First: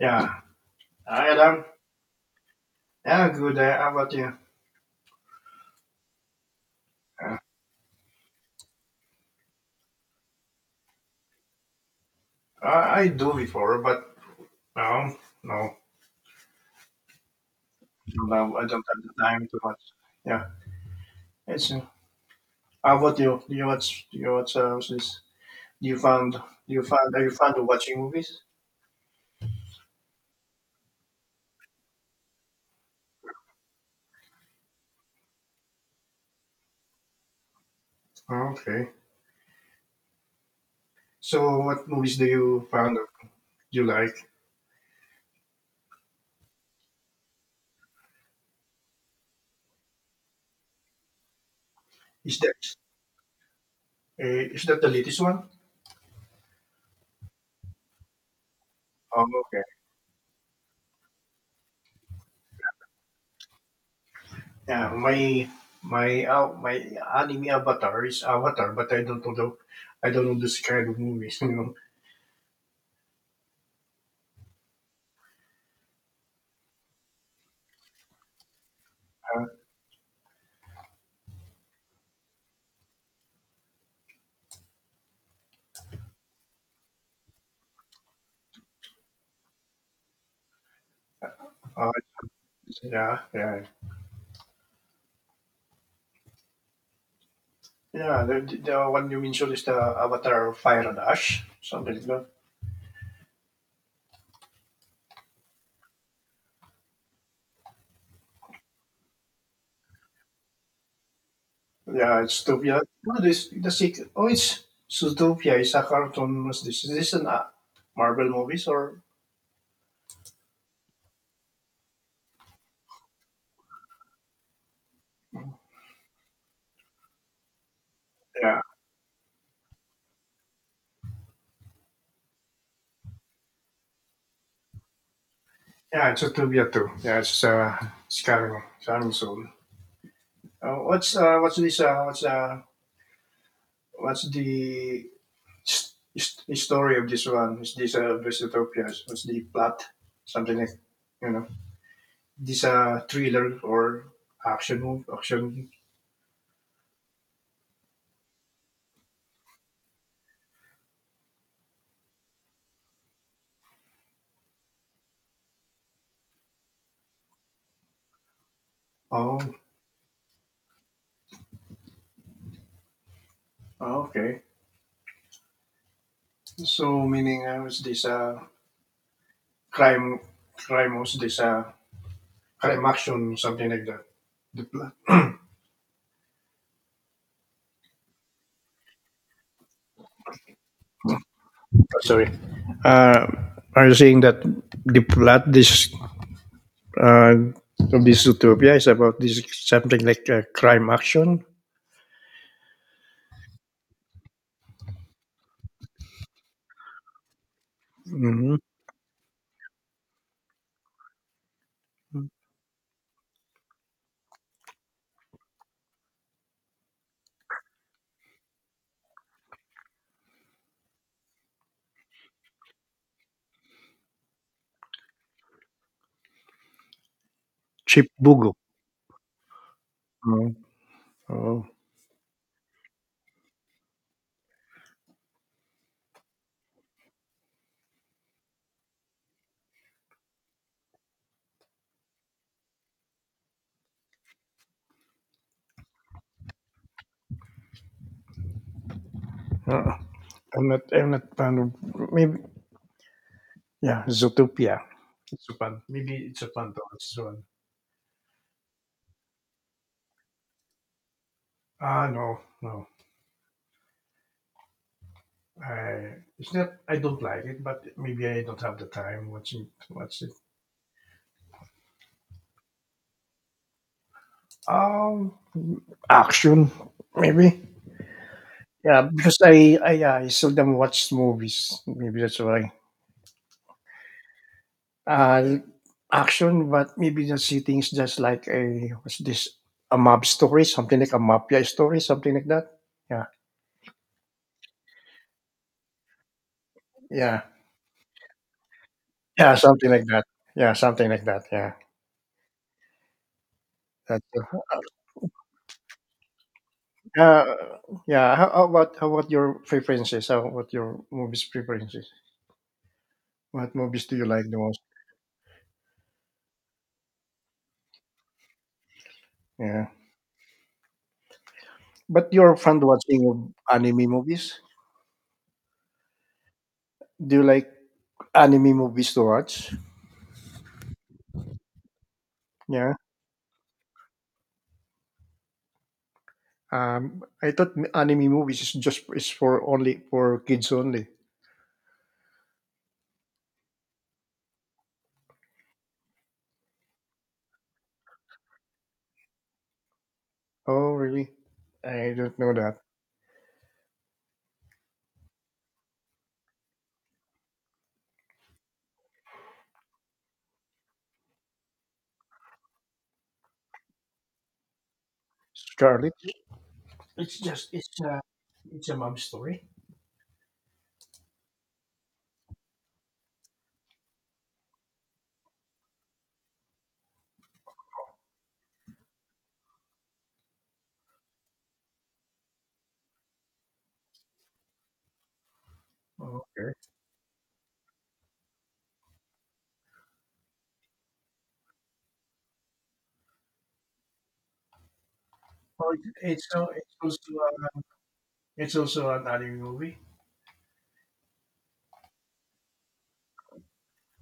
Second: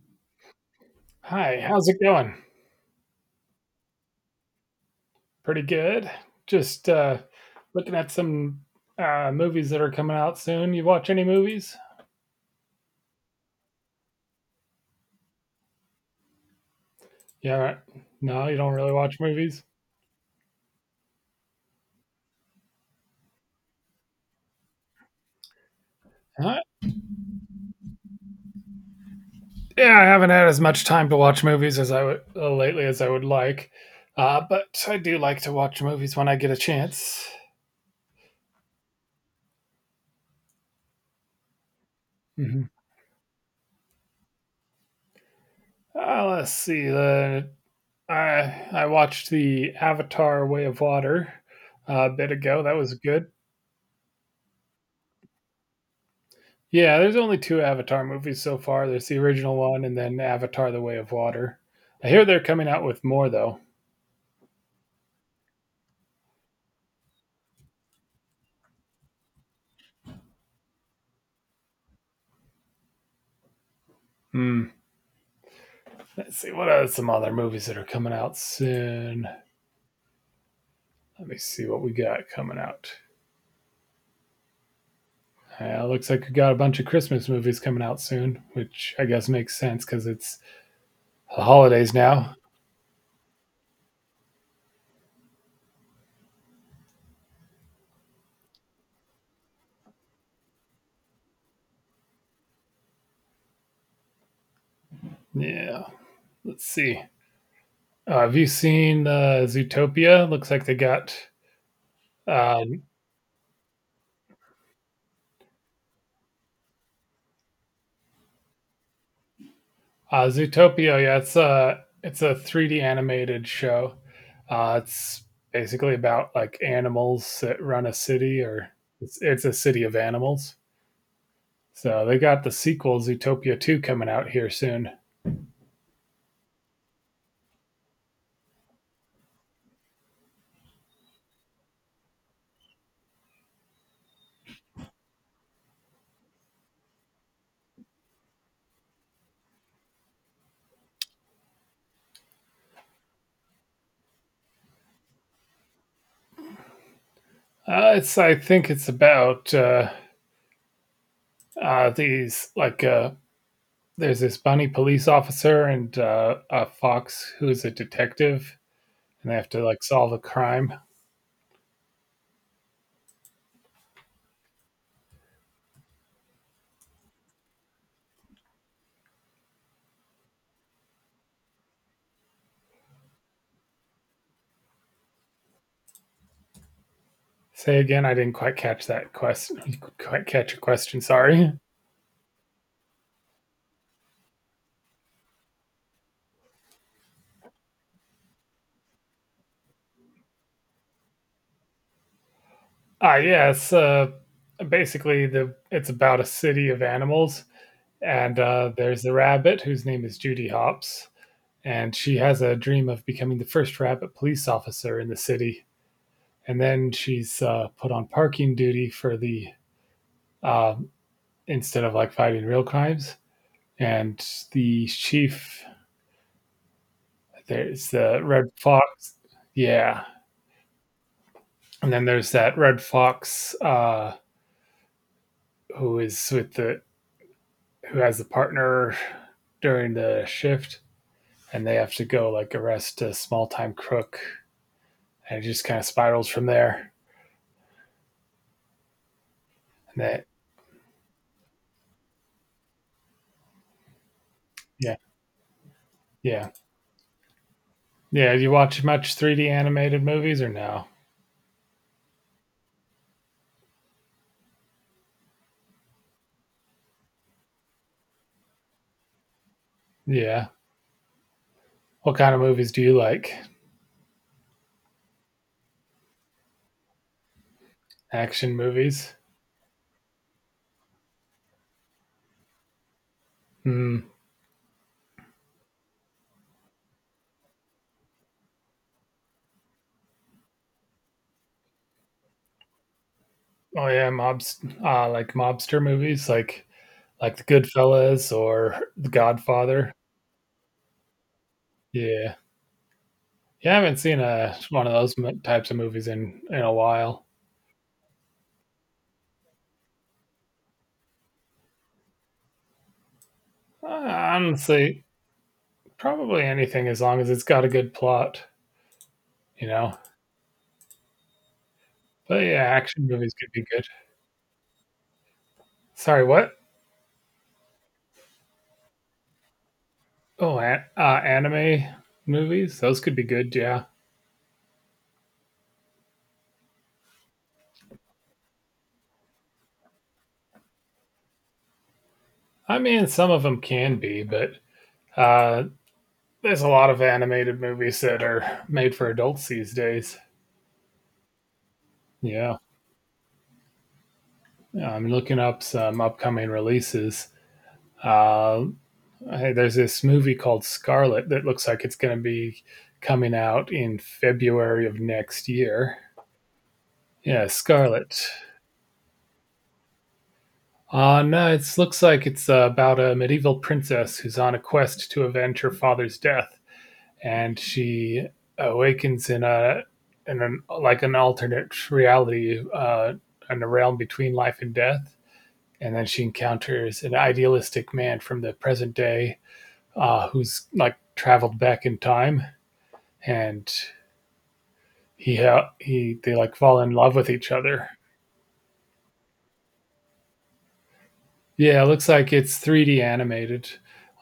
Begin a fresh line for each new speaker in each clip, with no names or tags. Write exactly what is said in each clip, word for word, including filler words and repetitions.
Yeah, I
Hi,
am.
how's it going?
Yeah, good. Uh, how about you?
Pretty good. Just uh,
Uh,
looking at some uh, movies that are coming out soon. You watch any movies?
I, I do before, but no, no,
Yeah, right.
no,
no, you
no, I
don't
don't
really
have
watch
the time to
movies.
watch. Yeah, it's. Uh, how about you? Do you watch? Do you watch? Uh, what's this? Do you found? Do
Huh?
you found? Are you fond of watching movies?
Yeah, I haven't had as much time to watch movies as I would uh, lately as I would like, uh, but I do like to watch movies when I get a chance.
Oh, okay. So, what movies do
Hmm
you found? of- Do you like?
Uh, let's see. The I I watched the Avatar: Way of Water uh, a bit
Is
ago. That
that?
was good.
Uh, is that the latest one?
Yeah, there's only two Avatar movies so far. There's the
Oh,
original
okay.
one and then Avatar: The Way of Water. I hear they're coming out with more though.
Yeah, my my uh, my anime avatar is Avatar, but I don't know. the- I don't know this kind of movies. You know.
Hmm, let's see what are some other movies that are coming out soon.
Uh,
Let me see what we got coming out. Uh, looks like we got a bunch of Christmas movies coming out soon, which I guess makes sense because it's the
uh,
holidays now.
Yeah, yeah, yeah. The, the one you mentioned is the Avatar Fire and Ash, something like that.
Yeah, let's see. Uh, have you seen uh, Zootopia? Looks like they got
Yeah, it's
uh,
Zootopia. No, this the sequel. Oh, it's Zootopia. It's a cartoon. What's this? Is this an uh, Marvel movies or?
Uh, Zootopia, yeah, it's a it's a three D animated show. Uh, it's basically about like animals that run a city,
Yeah,
or it's it's a city of animals. So they got the sequel Zootopia two coming out here soon.
yeah. It's Zootopia too. Yeah, it's uh, it's coming, it's coming soon. Uh, what's uh, what's this? Uh, what's uh, What's the s- s- story of this one? Is this uh, Zootopia? What's the plot? Something like, you know. This a thriller or action movie? Action.
Uh, it's I think it's about uh, uh, these like uh, there's this bunny police officer and uh, a fox who is a detective, and they
Oh,
have to like solve a crime.
okay. So meaning uh, is this a crime? Crime was this a crime action? Something like that. The plot.
Say again, I didn't quite catch that question. Quite catch your question. Sorry.
Sorry. Uh, are you saying that the plot this uh, of this utopia is about this something like a crime action?
Ah, yeah, it's uh, basically the it's about a city of animals, and
Mm-hmm.
uh, there's the rabbit whose name is Judy Hopps, and she has a dream of becoming the first rabbit police officer in the city, and then she's uh, put on parking duty for the uh, instead of like fighting real crimes, and the chief there's
Chip
the red
Bugo.
fox, yeah,
Oh, oh.
and then there's that red fox uh, who is with the who has a partner during the shift, and they have to go like arrest a small time crook, and it just kind of spirals from there.
Uh,
And that,
I'm not. I'm not fond of maybe. Yeah, Zootopia.
yeah,
It's Japan. Maybe it's
yeah,
Japan though. It's Japan.
yeah. Do you watch much three D animated movies or no?
Ah, no, no. I it's not. I don't like it, but maybe I don't have the time watching to watch it.
Yeah. What kind of movies do you like?
Um, Action maybe.
Action
Yeah,
movies?
because I I, yeah, I seldom watch movies. Maybe that's why.
Hmm.
Uh, Action, but maybe the setting is just like a what's this a mob story, something like a mafia story, something like that. Yeah,
Oh yeah, mobs. Uh, like mobster movies, like like
yeah,
The Goodfellas or The
yeah, something
Godfather.
like that. Yeah, something like that. Yeah.
Yeah. Yeah, I haven't seen
That's uh,
a one of those types of movies in in a while.
uh, yeah. How, how about how about your preferences? How about your movies preferences? What
Uh,
movies do you like the most?
honestly, probably anything as long as it's got a good plot, you
Yeah.
know.
But
But
you're
yeah,
fond
action
watching
movies could be
of
good.
anime movies.
Sorry, what?
Do you like anime movies to watch?
Oh, an- uh, anime movies,
Yeah.
those could be good. Yeah,
Um, I thought m- anime movies is just is for only for kids only.
I mean, some of them can be, but uh, there's a lot of animated movies that are made for adults these days.
Oh, really? I don't know
Yeah,
that.
I'm looking up some upcoming releases. Uh, Hey, there's this movie called Scarlet that looks like it's going to be coming out in February of next year.
Scarlet. It's
Yeah,
just it's a
Scarlet.
it's a mom story.
Uh, no, it looks like it's uh, about a medieval princess who's on a quest to avenge her father's death, and she awakens in a in an like an alternate reality, uh, in a realm between life and death, and then she
Oh, okay.
encounters an idealistic man from the present day, uh, who's like traveled back in time, and he ha-
Oh,
he they
it's it's,
like
uh,
fall in
it's
love with
also
each
uh,
other.
it's also an anime movie.
Yeah, it looks like it's three D animated,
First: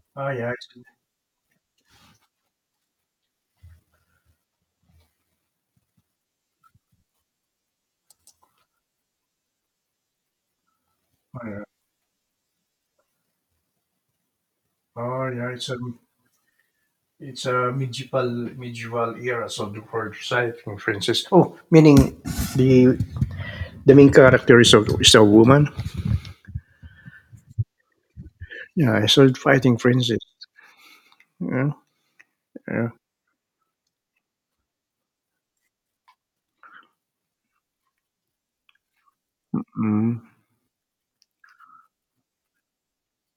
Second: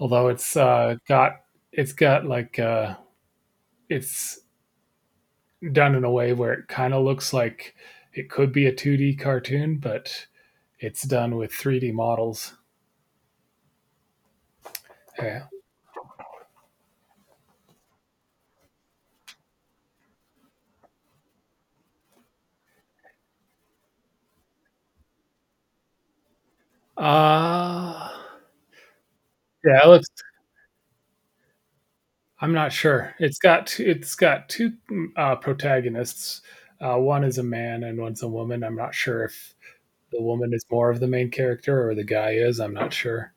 although
Oh yeah,
it's,
it's,
uh, got it's got, like, uh it's done in a way where it kinda looks like it could be a two D cartoon, but it's done
uh, oh
with
yeah,
three D models.
Ah,
Yeah.
yeah, it's a it's a medieval medieval era, so the word side from oh, meaning the the main character is a is a woman.
Uh,
Yeah, so fighting
yeah, it looks
Francis. Yeah,
I'm not
yeah.
sure. It's got it's got two, mm, uh, protagonists. Uh, one is a man and one's a woman. I'm not sure if
Mm.
the woman is more of the main character or the guy is, I'm not sure.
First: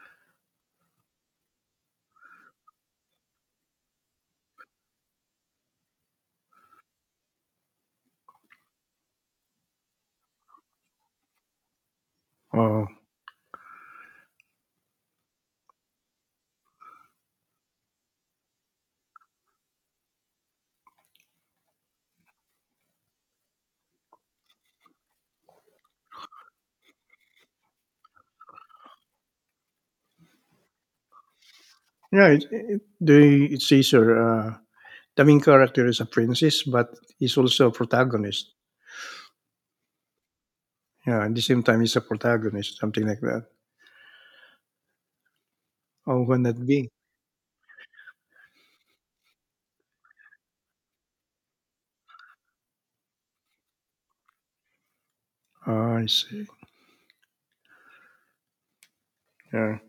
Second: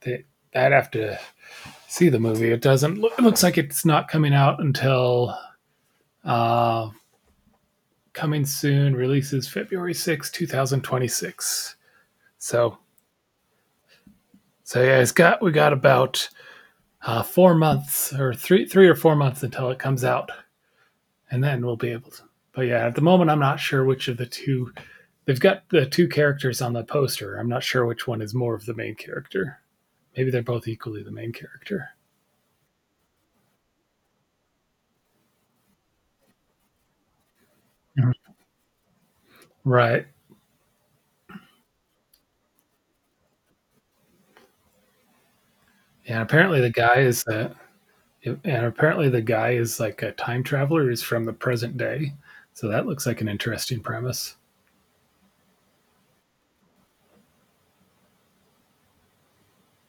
They I'd have to see the movie. It doesn't. It looks like it's not coming out until uh, coming soon. Releases February sixth, two thousand twenty-six. So,
Oh,
so yeah, it's got we got about uh, four months or three three or four months until it comes out, and then we'll be able to. But yeah, at the moment, I'm not sure which of the two. They've got the two characters on the poster. I'm not sure which one is more of the main character. Maybe they're both equally the main character.
yeah. It, it, the it says here, uh, the main character is a princess, but he's also a
Mm-hmm.
protagonist.
Right.
Yeah, at the same time, he's a protagonist, something like that.
Yeah.
Oh, can
Apparently,
that
the
be?
guy is the and apparently the guy is like a time traveler who's from the present day. So that looks like an interesting premise.
Oh, I see. Yeah.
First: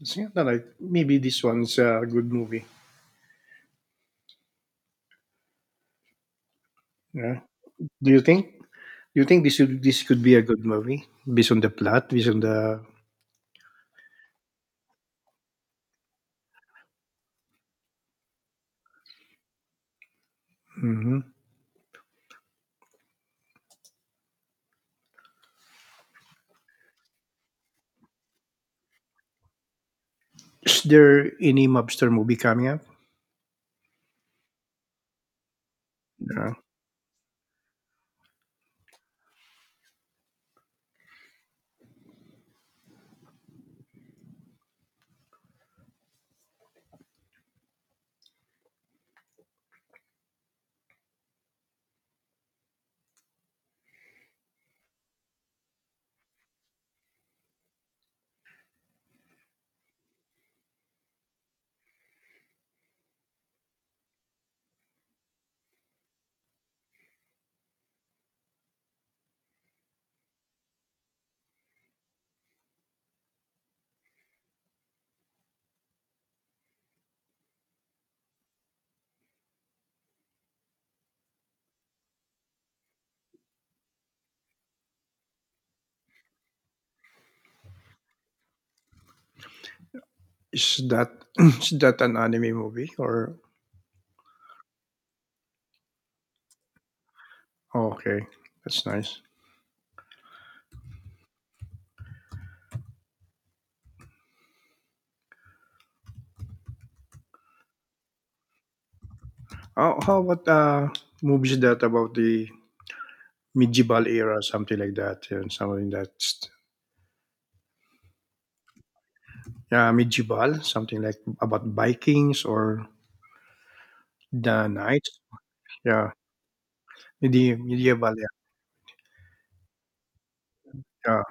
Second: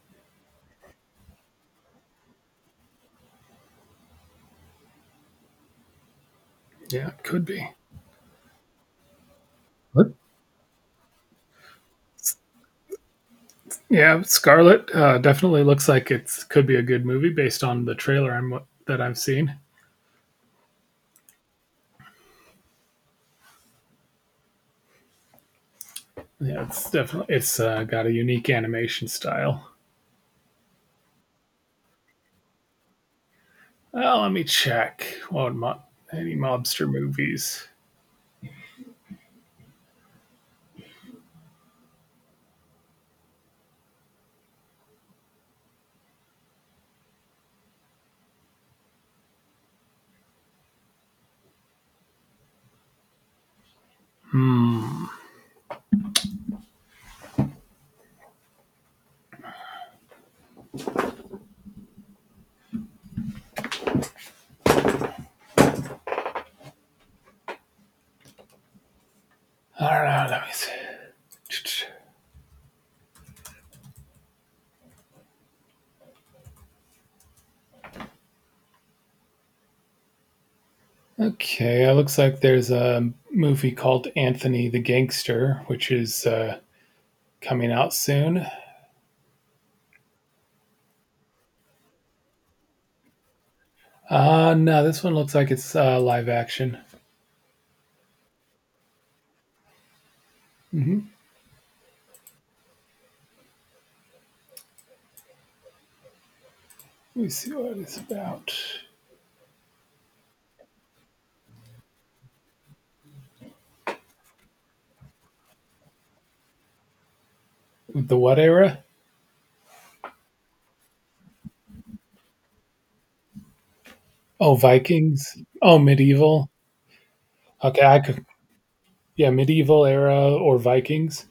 It's not like maybe this one's a good movie.
Yeah, it
Yeah.
could be.
Do you think? Do you think this should, this
What?
could be a good movie based on the plot, based on the?
Yeah, Scarlet uh, definitely looks like it could be a good movie based on the trailer I'm, that I've seen.
hmm
Yeah, it's definitely it's uh, got a unique animation style.
Is there any mobster movie coming up?
Well, let me check. What mo- any
Yeah.
mobster movies? I don't know. Let me see. Okay, it looks like there's a movie called Anthony the Gangster, which is uh, coming out soon.
Is that is that an anime movie or?
Uh, no, this one looks like it's uh, live action.
Oh, okay, that's nice.
Hmm Let me see what it's about.
Oh, how about uh movies that about the medieval era, something like that, yeah, and something that's
The what era?
yeah medieval, something like about Vikings or
Oh,
the knights.
Vikings. Oh,
Yeah,
medieval.
medi-
Okay, I
medieval.
could.
Yeah,
Yeah, medieval era or
yeah,
Vikings.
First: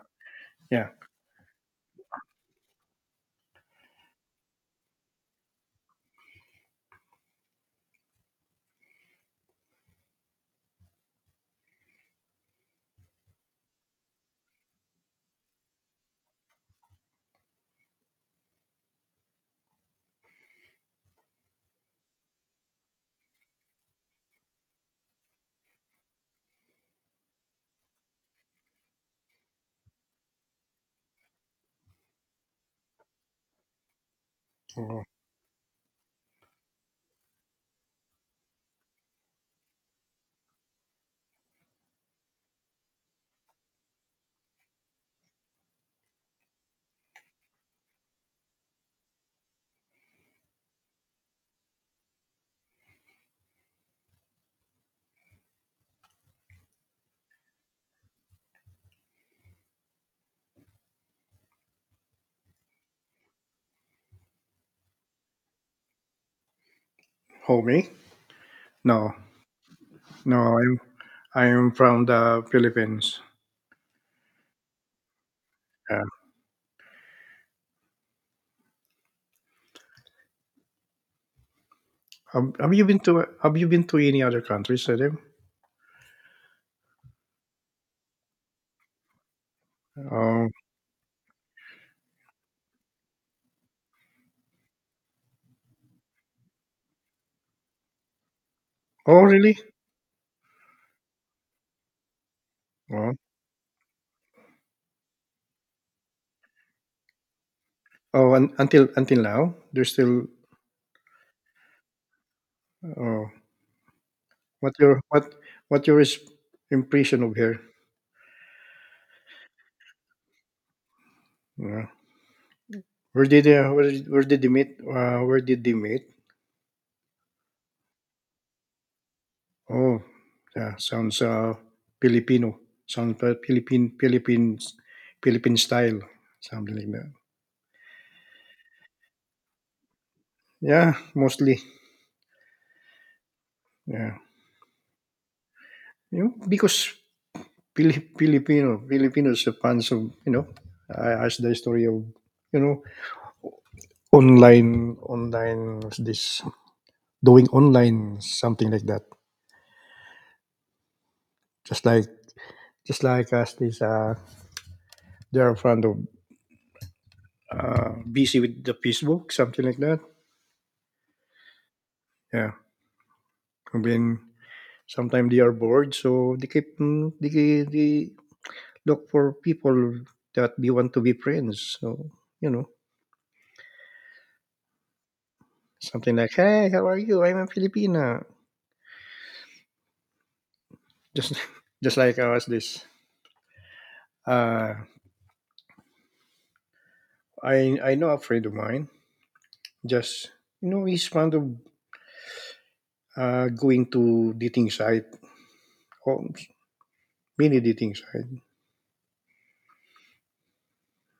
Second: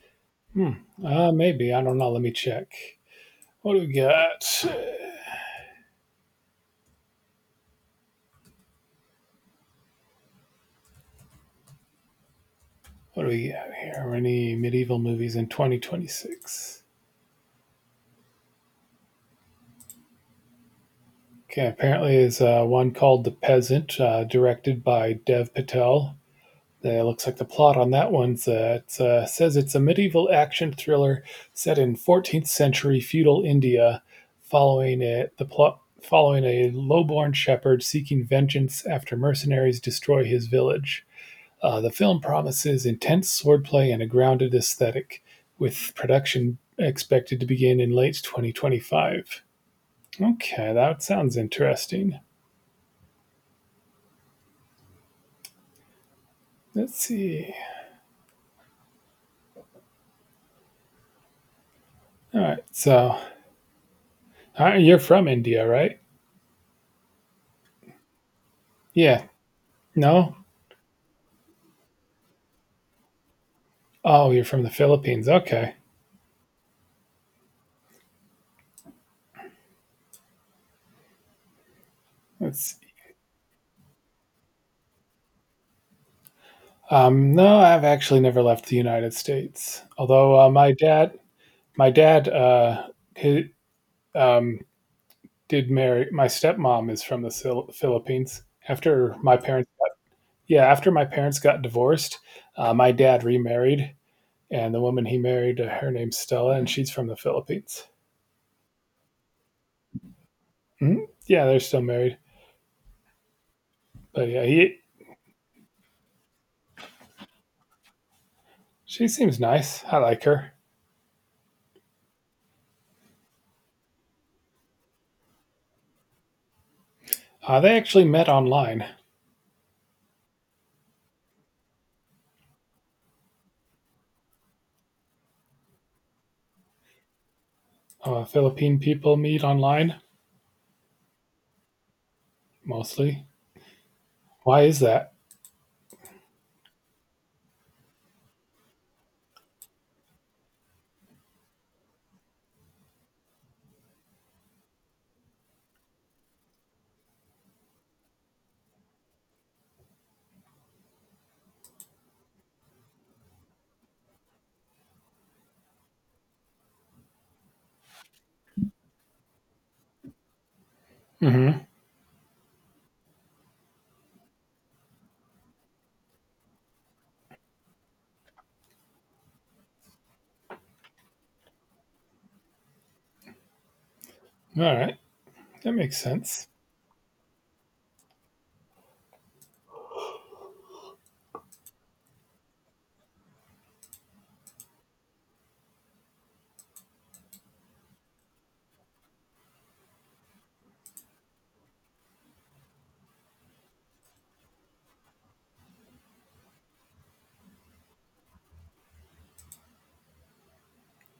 Hmm.
yeah.
Uh, maybe I don't know. Let me check. What do we got? What do we got here? Any medieval movies in twenty twenty-six. Okay, apparently is uh, one called The Peasant, uh, directed by Dev Patel. The, looks like the plot on that one uh, it's, uh, says it's a medieval action thriller set in fourteenth century feudal India, following
Mhm.
it the plot following a lowborn shepherd seeking vengeance after mercenaries destroy his village. Uh, the film promises intense swordplay and a grounded aesthetic, with production expected to begin in late two thousand twenty-five. Okay, that sounds interesting. Let's see. All right, so all right, you're from India, right?
Homie? No,
Yeah. No,
no, I'm I am from the Philippines.
oh, you're from the Philippines. Okay.
Yeah. Have, have
That's
you been to have you been to any other countries, Adam?
Um, no, I've actually never left the United States. Although uh,
Oh,
my dad my dad uh he, um did marry my stepmom is from the Sil- Philippines. After
oh,
my
really?
parents got, Yeah, after my parents got divorced, uh, my
Oh,
dad remarried and the woman he married uh, her name's Stella and she's from the Philippines.
oh, un, until until now, there's still.
Hmm Yeah, they're still married.
Oh,
But yeah,
what
he
your what what your is impression of here?
She seems nice. I like her.
Yeah. Where did they, where, where did they meet? Uh, where did they meet?
Uh, they actually met online.
Oh, yeah, sounds uh, Filipino. Sounds uh, Philippine Philippines Philippine style, something like that.
Uh, Philippine people meet online
Yeah, mostly.
mostly.
Yeah,
Why is that?
you know, because Pili- Filipino Filipinos are fans of you know uh, as the story of you know online online what's this doing online something like that just like just like us this uh they're fond of uh busy with the Facebook something like that
Mm-hmm.
yeah I mean sometimes they are bored so they keep mm, they, they look for people that they want to be friends so you know
All right, that makes
something like
sense.
hey how are you I'm a Filipina just just like us this Uh, I I know a friend of mine. Just you know, he's fond of uh, going to dating site, or mini dating site.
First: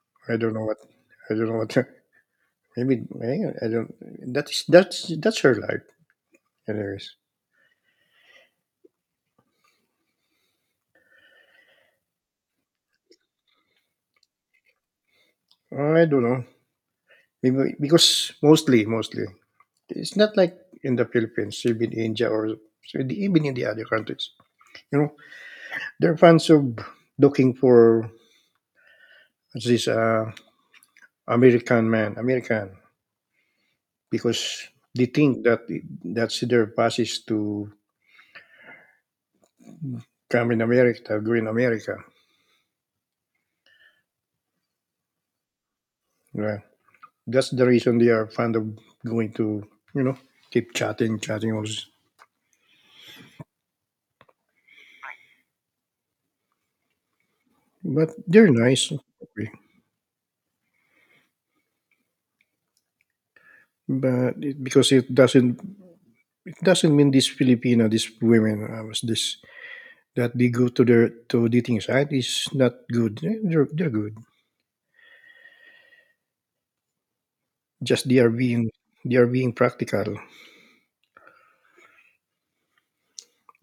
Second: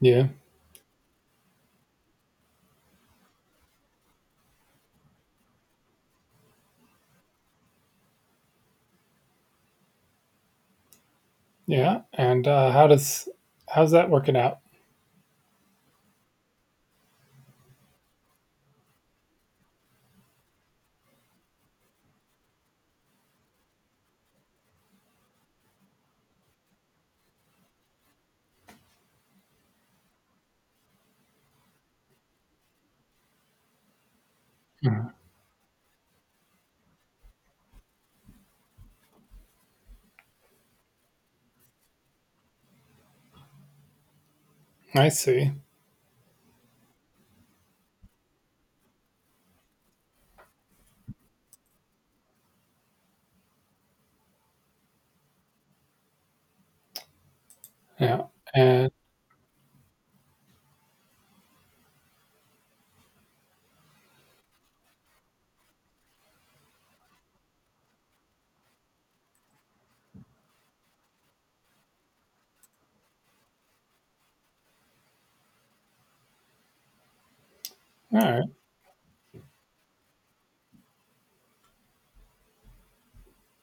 Yeah,
I don't know what. I don't know what. Maybe I I don't. That's that's that's her life. Anyways,
yeah. And uh, how does how's that working out?
I don't know. Maybe because mostly mostly it's not like in the Philippines, even India or so the- even in the other countries. You know, they're fans of looking for this uh, American man, American. Because they
Mhm.
think that that's their passage to come in America, go in America.
I see.
Yeah. That's the reason they are fond of going to, you know, keep chatting, chatting. All this. But
Yeah.
they're
And
nice. Okay. But it, because it doesn't, it doesn't mean this Filipino, this women, uh, was this that they go to their to dating site is not good. Eh, They're, they're good. Just they
all
are
right.
being they are being practical.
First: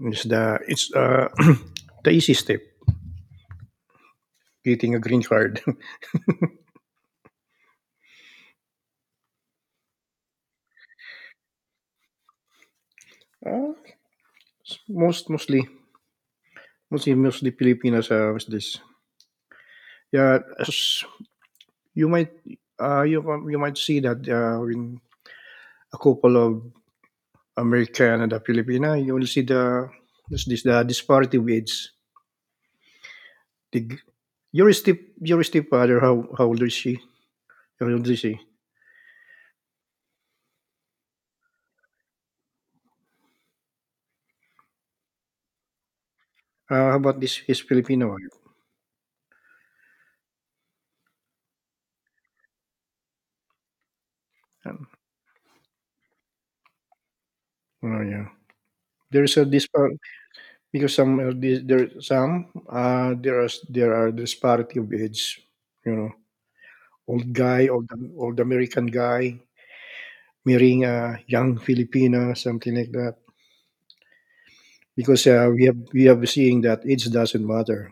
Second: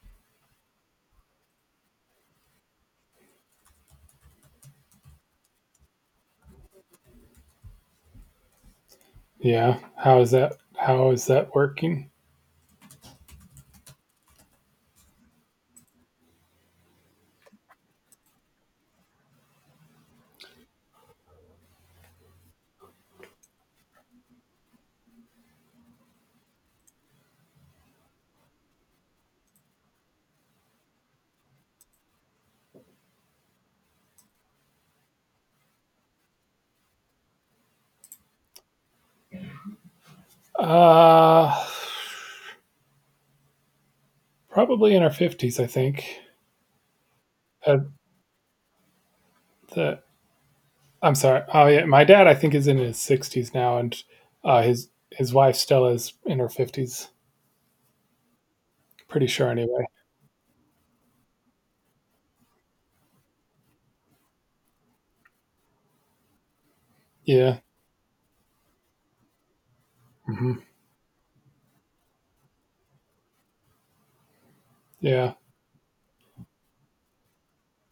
It's the it's uh, the easy step getting a green card.
Yeah. How is that? How is that working?
Uh, s- most mostly mostly mostly Filipinos uh, with this. Yeah, as you might uh, you can- you might see that uh, in a couple of American and a Filipina, you will see the this, this the disparity with age. The, g- your step your stepfather, how how old is she? How old is she?
Uh, probably in our fifties, I think.
Uh, how about this his
Uh,
Filipino wife?
the, I'm sorry. Oh yeah, my dad, I think, is in his sixties now, and uh,
Um,
his his wife Stella is in her fifties.
oh yeah. There
Pretty
is a
sure, anyway.
dispar because some uh, this, there some uh there are there are disparity of age, you know. Old
Yeah.
guy, old old American guy
hmm
marrying a young Filipina, something like that. Because
Yeah.
uh, we have we have seeing that age doesn't matter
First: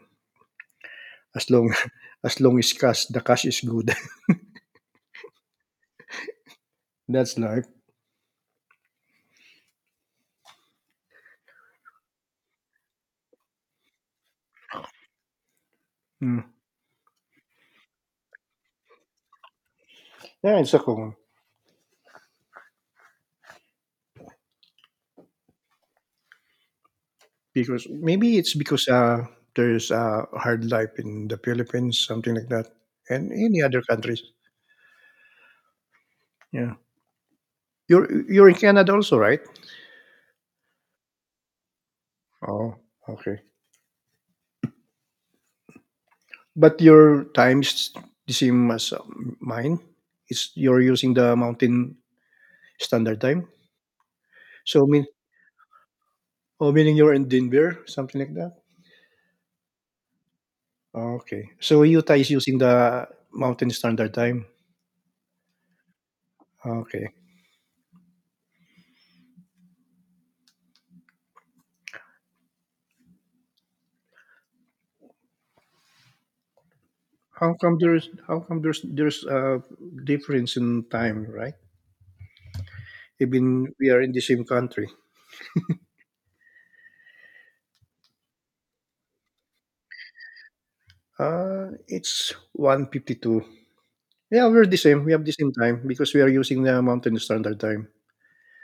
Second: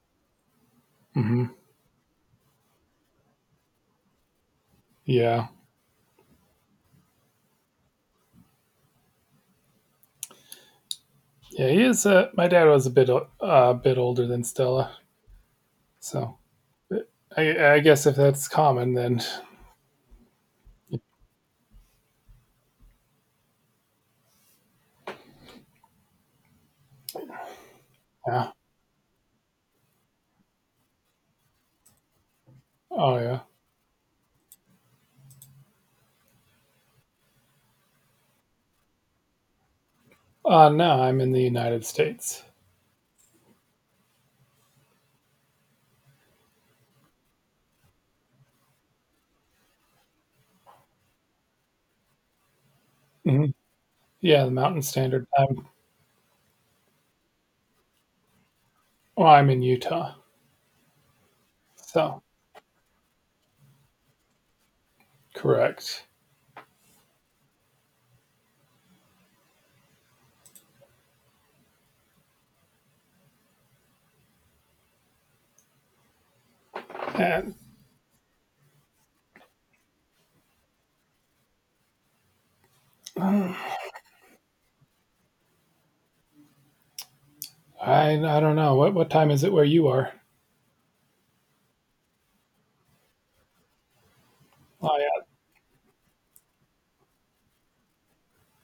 hmm
as long as long as cash the cash is good.
Yeah,
That's life.
yeah. He is. Uh, my dad was a bit a uh, bit older than Stella, so
Mm.
I, I guess if that's common, then
Yeah, it's a common because maybe
yeah.
it's because uh, there's a hard life in the Philippines, something like that,
Oh
and
yeah.
any other countries. Yeah, you're you're in Canada also, right?
Uh, no, I'm in the United States.
Oh, okay. But your time is the same as um, mine. It's you're using the mountain standard
Hmm
time.
Yeah, the Mountain
So mean
Standard Time.
oh meaning you're in Denver, something like that?
Well, I'm in Utah,
Okay. So Utah
so
is using the mountain standard time.
correct.
Okay.
And
How come there's how come there's there's a difference in time, right? Even we are in the same country.
I I don't know what what time is it where you are.
Uh it's one fifty two. Yeah, we're the
Oh
same. We
yeah,
have the same time because we are using the mountain standard time.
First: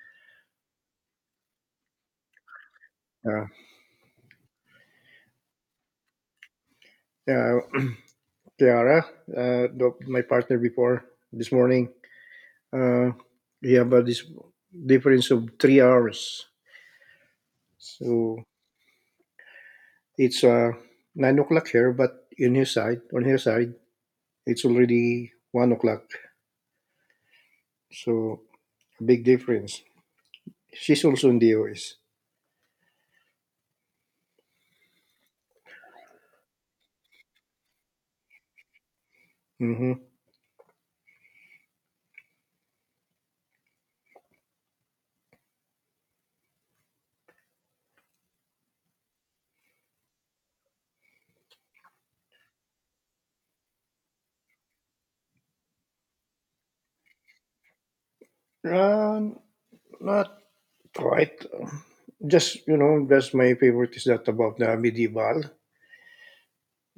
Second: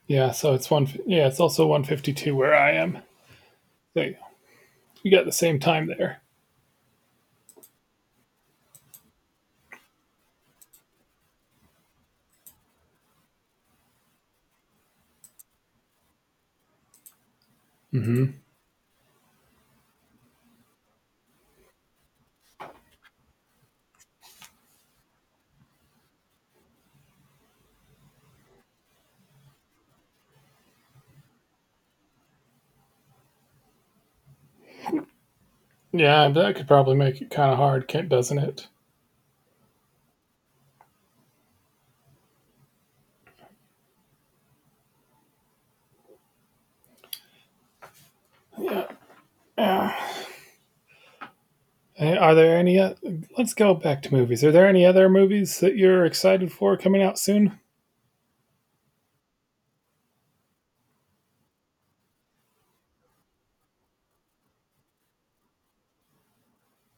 yeah. So it's one. Yeah, it's also one fifty two where I am.
Yeah.
So yeah, you got the same time there.
Yeah. Kiara, uh, the- my partner before this morning, uh, we have a this difference of three hours.
Hmm
So it's uh, nine o'clock here, but in his side, on her side, it's already one o'clock. So big difference. She's also in the U S.
Yeah, that could probably make it kind of hard, can't- doesn't it?
Mm-hmm.
Yeah. Yeah. Hey, are there any? Uh, let's go back to movies. Are there any other movies that you're excited for coming out soon?
Uh, Not quite. Just you know, just my favorite is that about the medieval,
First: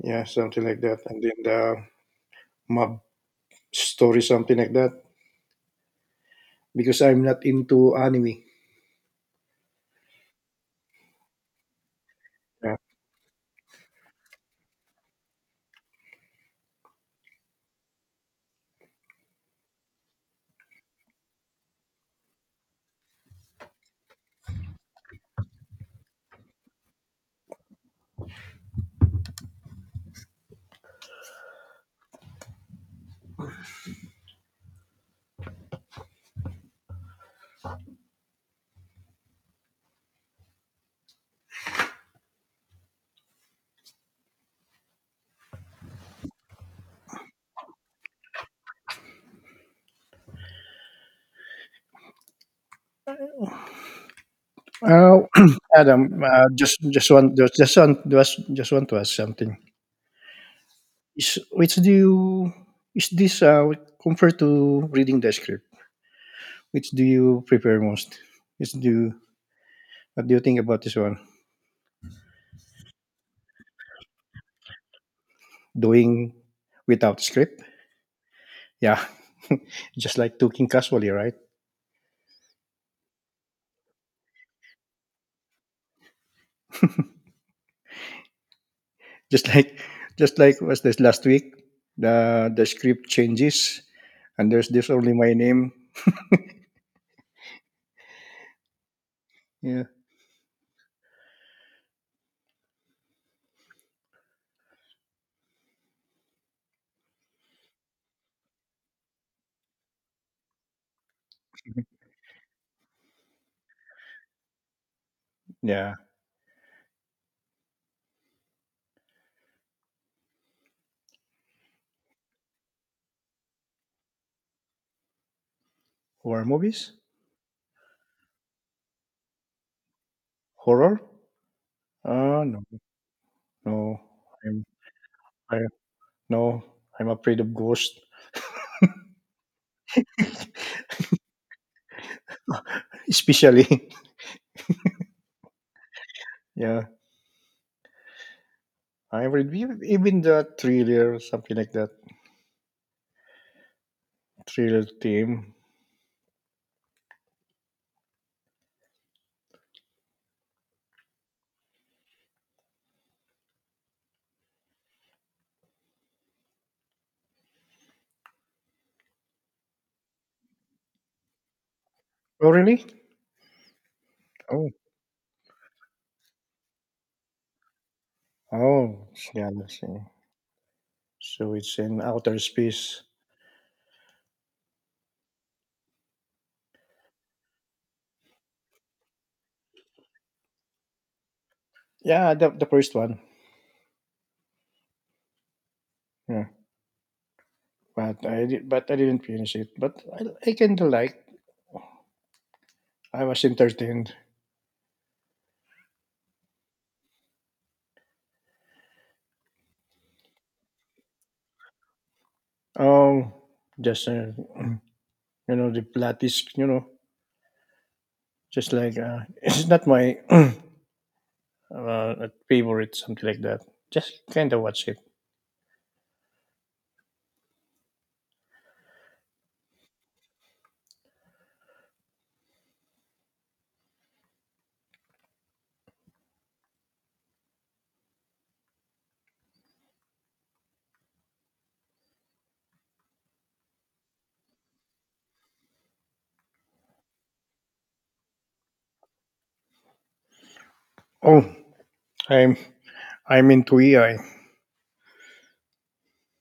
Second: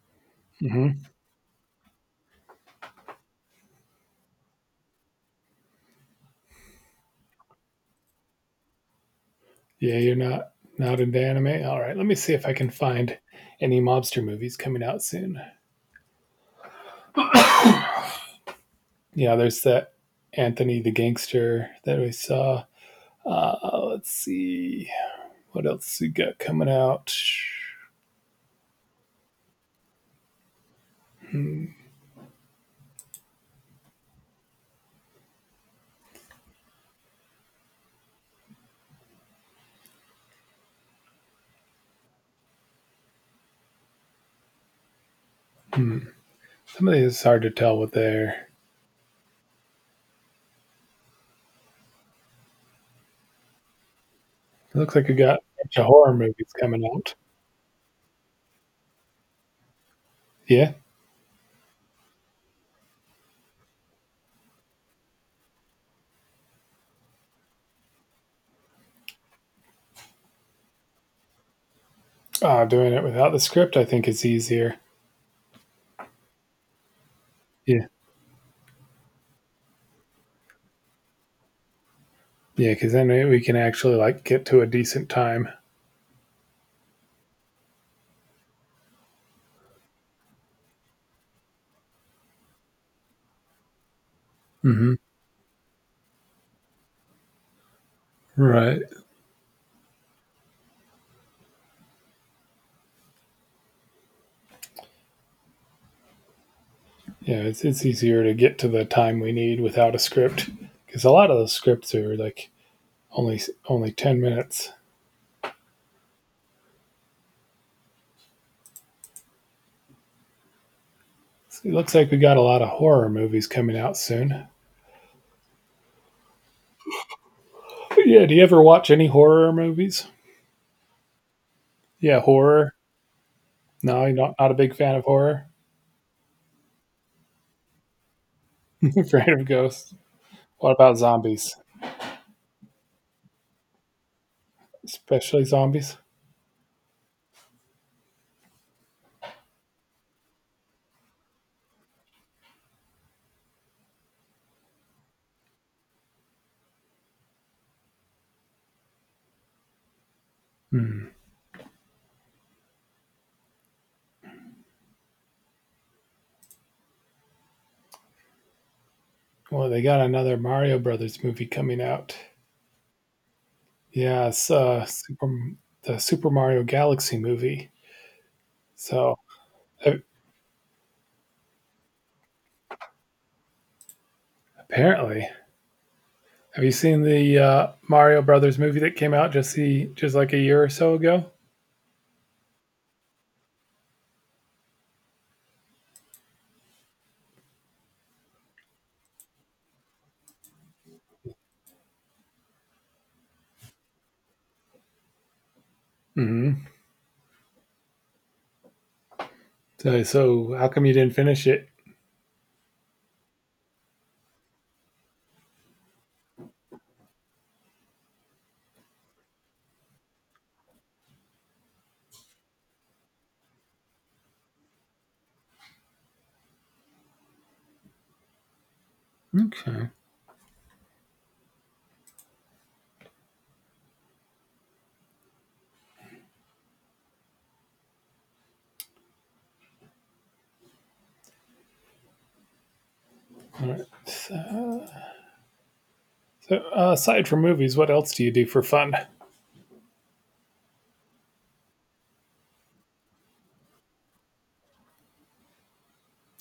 yeah, something like that,
Hmm
and then the mob story, something like that. Because I'm not into anime.
Yeah, you're not not into anime. All right, let me see if I can
Yeah.
find any mobster movies coming out soon. Yeah, there's that Anthony the Gangster that we saw. Uh, let's see what else we got coming out. Hmm. Some of these it's hard to tell what they're. It looks like we
Uh,
got a bunch of
Adam,
horror
uh,
movies
just
coming
just
out.
want just just want just just want to ask something.
Yeah,
Is which do you is this uh, compared to reading the script? Which do you prefer most? Which do you, what do you think about this one?
uh, doing it without the script I think is easier.
Doing without script?
Yeah.
Yeah, just like talking casually, right?
Yeah, because then we can actually like get to a decent time.
Just like just like was this last week? The the script changes, and there's this
Hmm
only my name.
Right.
Yeah,
Yeah, it's it's easier to get to the time we need without a script because a lot of those scripts are like only only ten minutes.
yeah.
So it looks like we got a lot of horror movies coming out soon.
Horror movies?
But yeah, do you ever watch any horror movies?
Horror?
Yeah,
Uh no,
horror.
no.
No, you're not not a
I'm
big fan of horror.
I no, I'm afraid of ghosts.
Afraid of ghosts. What about zombies?
Especially.
Especially zombies.
Yeah. I read ev- even the thriller, something like that. Thriller theme.
Mm. Well, they got another Mario Brothers movie coming out.
Oh really?
Yeah, it's,
Oh.
uh, Super, the Super Mario Galaxy movie.
Oh
So
it's galaxy.
a-
So it's in outer space.
apparently, have you seen the uh, Mario Brothers movie that came out just the, just like a year or so ago?
Yeah, the the first one. Yeah. But I did, but I didn't finish it. But I I kinda like I was entertained.
Hmm So, so how come you didn't finish it?
Oh just uh, you know the plot is you know just like uh, it's not my uh, uh, favorite, something like that. Just kind of watch it.
Okay. So, so, uh, aside from movies, what else do you do for fun?
Oh, I'm I'm into A I.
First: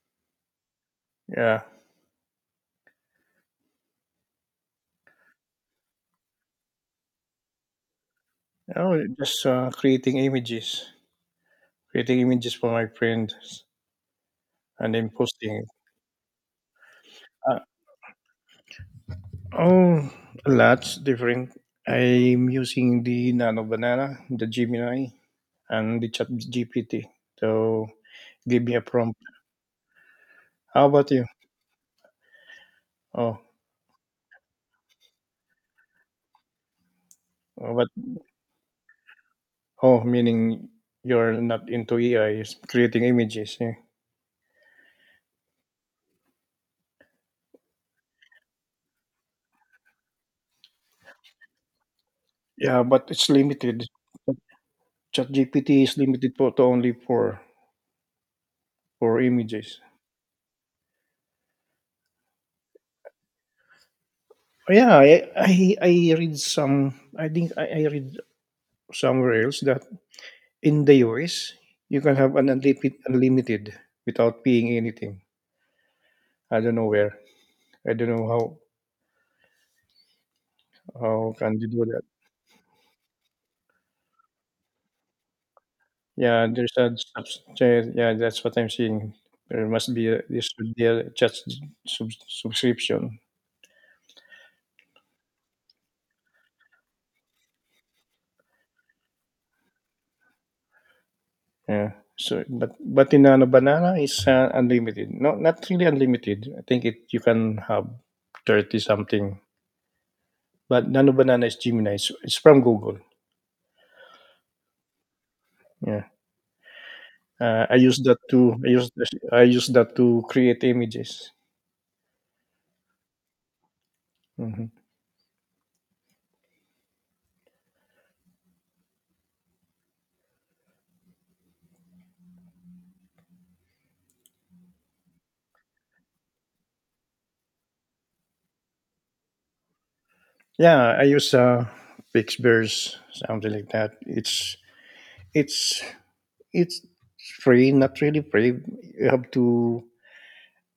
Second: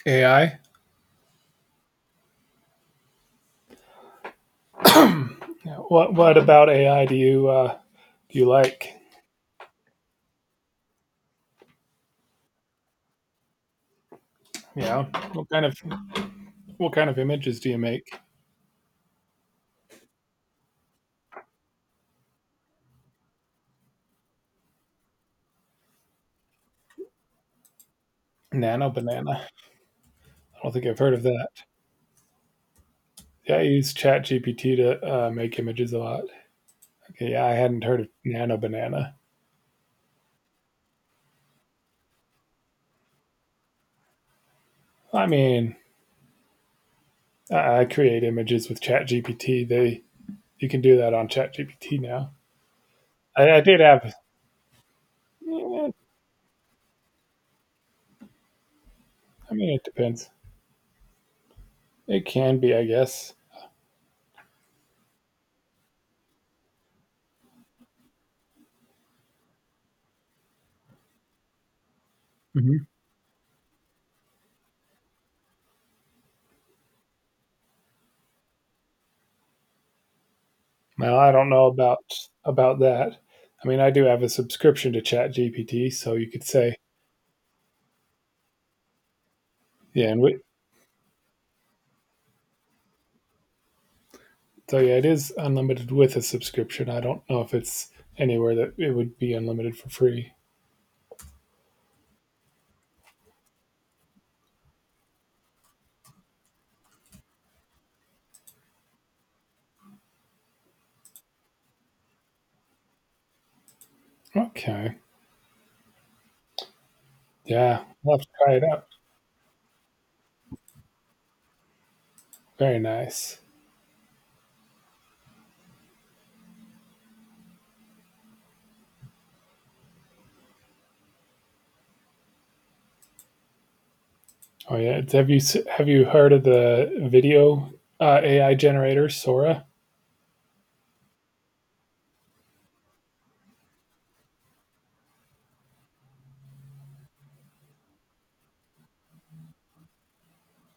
A I.
Yeah.
What? What about A I? Do you uh, do you like?
Oh, just uh, creating images, creating images for my friends, and
Yeah.
then
What
posting.
kind
It.
of What kind of images
Uh,
do you make?
oh, lots different. I'm using the Nano Banana, the Gemini, and the Chat G P T. So give me a
Nano
prompt.
banana. I don't think
How
I've
about
heard of
you?
that.
Oh,
Yeah, I use ChatGPT to uh, make images a lot. Okay, yeah, I hadn't
what
heard of Nano Banana.
oh, meaning you're not into A I, is creating images. Yeah.
I mean, I I create images with ChatGPT. They you can do that on ChatGPT now.
yeah, but it's
I, I did
limited.
have.
ChatGPT
Yeah,
is limited for, to only for for
I mean,
images.
it depends. It can be, I guess.
Yeah, I, I I read some. I think I, I read somewhere else that in the U S you can have an
Hmm
unlimited unlimited without paying anything. I don't know where. I don't know how
Well, I
how
don't
can
know
you do that.
about about that. I mean, I do have a subscription to ChatGPT, so you could
Yeah, there's
say,
a subscription. Yeah, that's what I'm seeing. There must be
yeah, and
a,
we,
there should be a just sub, subscription.
so yeah, it is unlimited with a subscription. I don't know if it's anywhere that it would be unlimited for free.
Yeah. So, but but in ano, banana is uh, unlimited. No, not really unlimited. I think it you can have thirty something. But nano banana is Gemini. It's, it's from Google.
Okay.
Yeah. Uh, I
Yeah,
use
I'll
that
have to
to
try it
I
out.
use I use that to create images.
Very nice.
Hmm
Oh yeah, have you s- have you heard of the video uh, A I generator Sora?
Yeah, I use uh, Pixburst, something like that. It's it's It's free, not really free. You have to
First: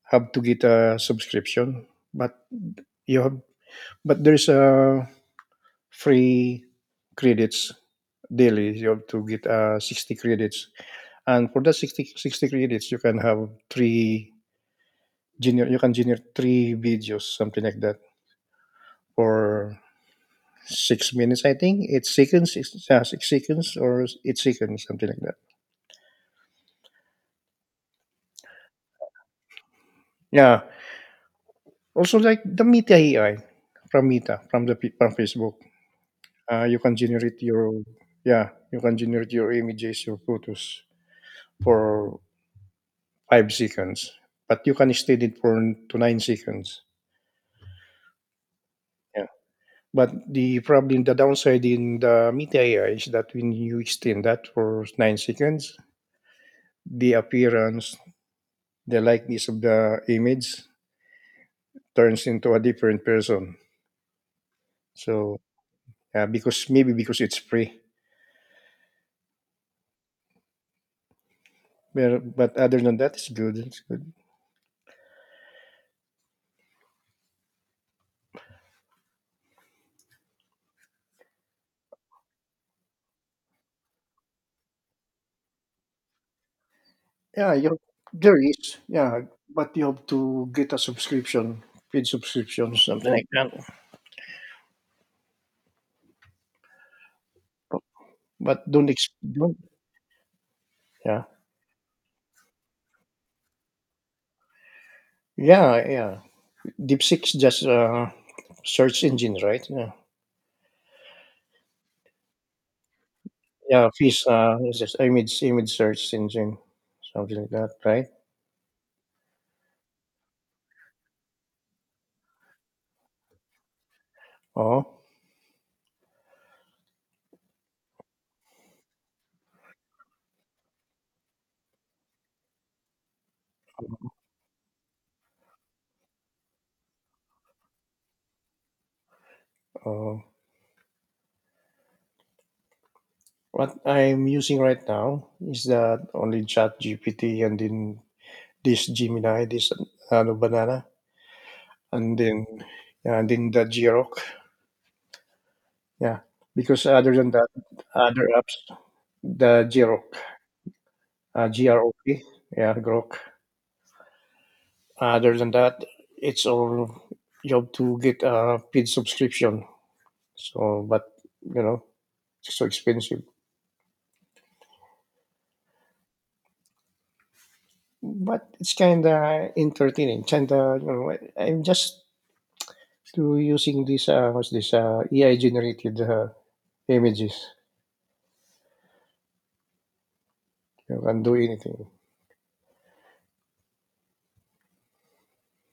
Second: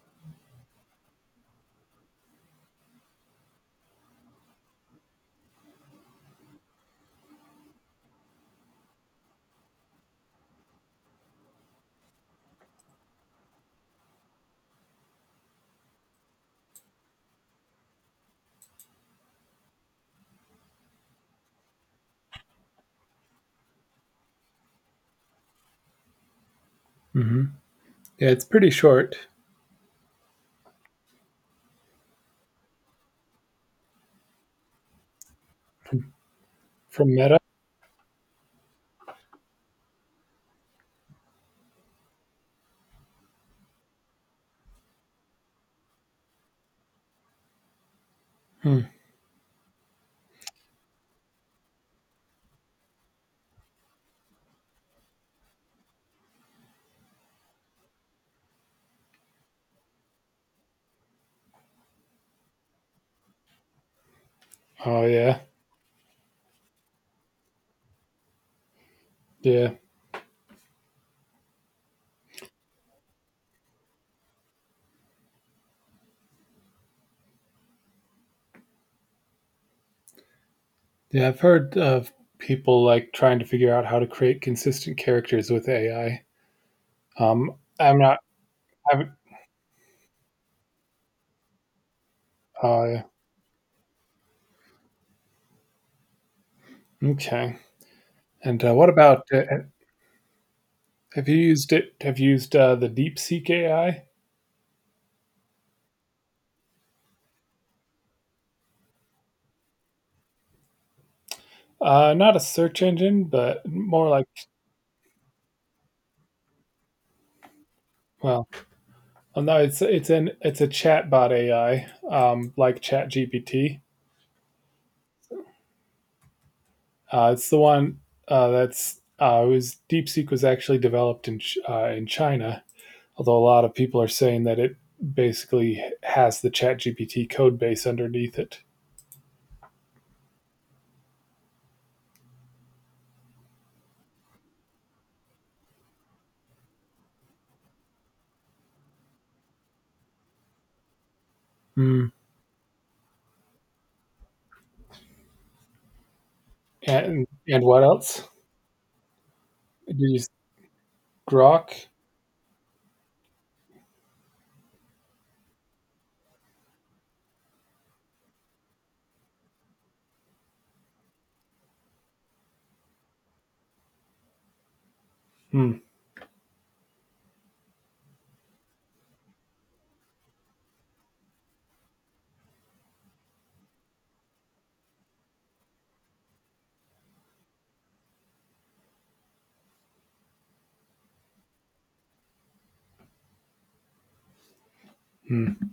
have to get a subscription, but you have but there's a free credits daily. You have to get uh, sixty credits, and for that sixty sixty credits, you can have three gener- you can generate three videos, something like that, for six minutes. I think eight seconds, six, uh, six seconds, or eight seconds, something like that.
Yeah, it's pretty short.
Yeah. Also, like the Meta A I from Meta from the pe- from Facebook. uh, you can
From Meta.
generate your yeah you can generate your images your photos for five seconds but you can extend it for n- to nine seconds
Hmm.
yeah but the problem the downside in the media ai is that when you extend that for nine seconds the appearance the likeness of the image turns into a different person
Oh yeah,
so yeah because maybe because it's free
yeah,
but, but other than that it's good it's good
yeah. I've heard of people like trying to figure out how to create consistent characters with A I. Um,
Yeah, you
I'm not.
there is.
I'm,
Yeah, but you have to get a subscription, paid subscription,
Oh yeah.
something like that.
Okay. And
But
uh, what
don't ex-
about? Uh,
don't. Yeah,
have you used it? Have you used uh, the DeepSeek A I?
yeah, yeah. DeepSeek's just uh, search engine, right? Yeah,
Uh, not a search engine, but
yeah.
more
Fish
like
uh, is just image image search engine, something like that, right?
well, oh, no, it's it's an it's a chatbot A I, um, like ChatGPT.
Oh,
Uh, it's the one uh, that's uh, it was DeepSeek was actually developed in Ch- uh, in China. Although a lot of people are saying that it basically has the ChatGPT code base underneath it.
oh. What I'm using right now is that only Chat G P T and then this Gemini, this uh, ano, banana,
Hmm.
and then yeah, and then the Grok. Yeah, because other
And
than that,
and what else?
other apps, the
Did
Grok,
you use
uh,
Grok?
G R O K, yeah, Grok. Other than that, it's all job to get a paid subscription. So, but you know, it's so expensive.
Hmm.
But it's kind of entertaining. Kind of, you know, I'm just to using this, uh, what's this, uh, A I generated uh, images. You can do anything.
Hmm.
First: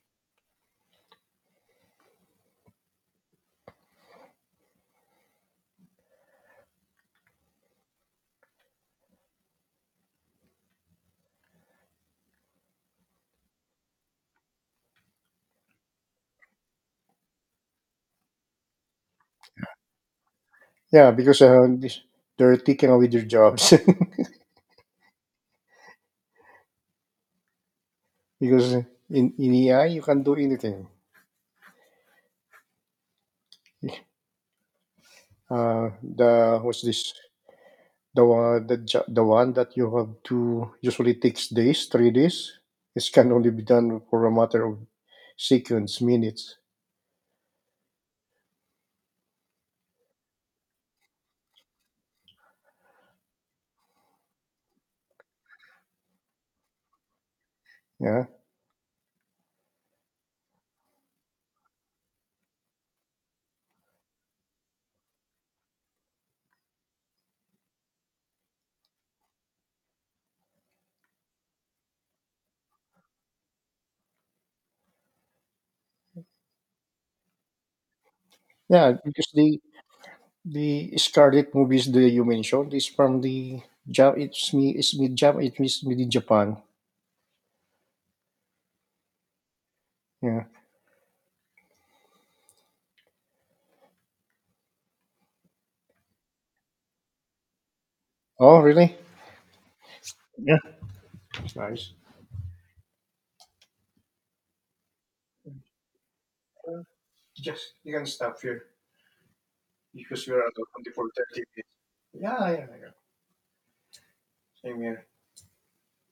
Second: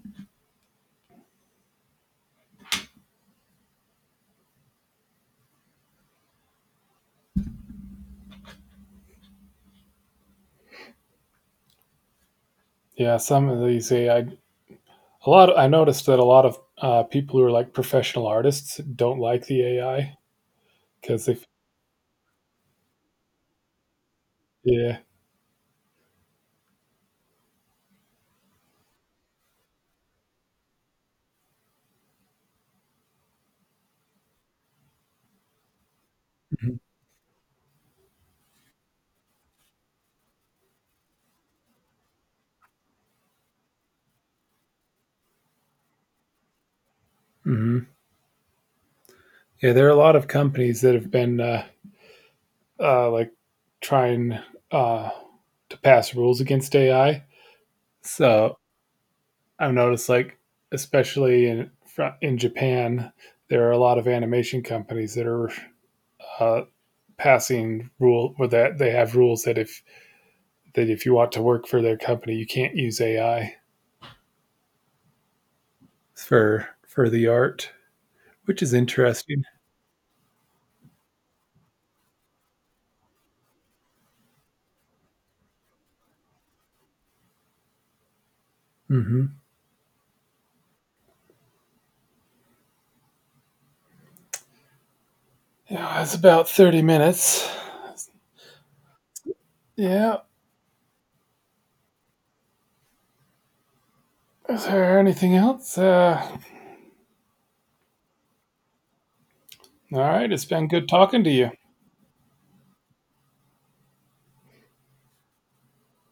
Yeah, some of these A I. A lot. I noticed that a lot of uh, people who are like professional artists don't like the A I
Yeah,
because they.
because
f-
uh, this, they're taking away their jobs.
Yeah.
Because in in A I you can do anything. Uh, the
Mhm.
what's this? The one the jo- the one that you have to usually takes days, three days. It can only be done for a matter of seconds, minutes.
Mhm. Yeah, there are a lot of companies that have been uh, uh, like trying uh, to pass rules against A I.
Yeah,
So I've noticed, like especially in fr- in Japan, there are a lot of animation companies that are uh, passing rule or that they have rules that if that if you want to work for their company, you can't use A I for for the art, which is
yeah. Because
interesting.
the the Scarlet movies that you mentioned is from the Jap. It's me. It's me. Jap. It is made in Japan.
Hmm
Yeah.
Yeah, it's about thirty minutes.
Oh, really?
Yeah.
Yeah. It's nice.
Is there anything else? Uh,
Just you can stop here
All
because
right.
we
It's
are on the
been
on
good
the
talking to
four thirty.
you.
Yeah, yeah, yeah. Same here.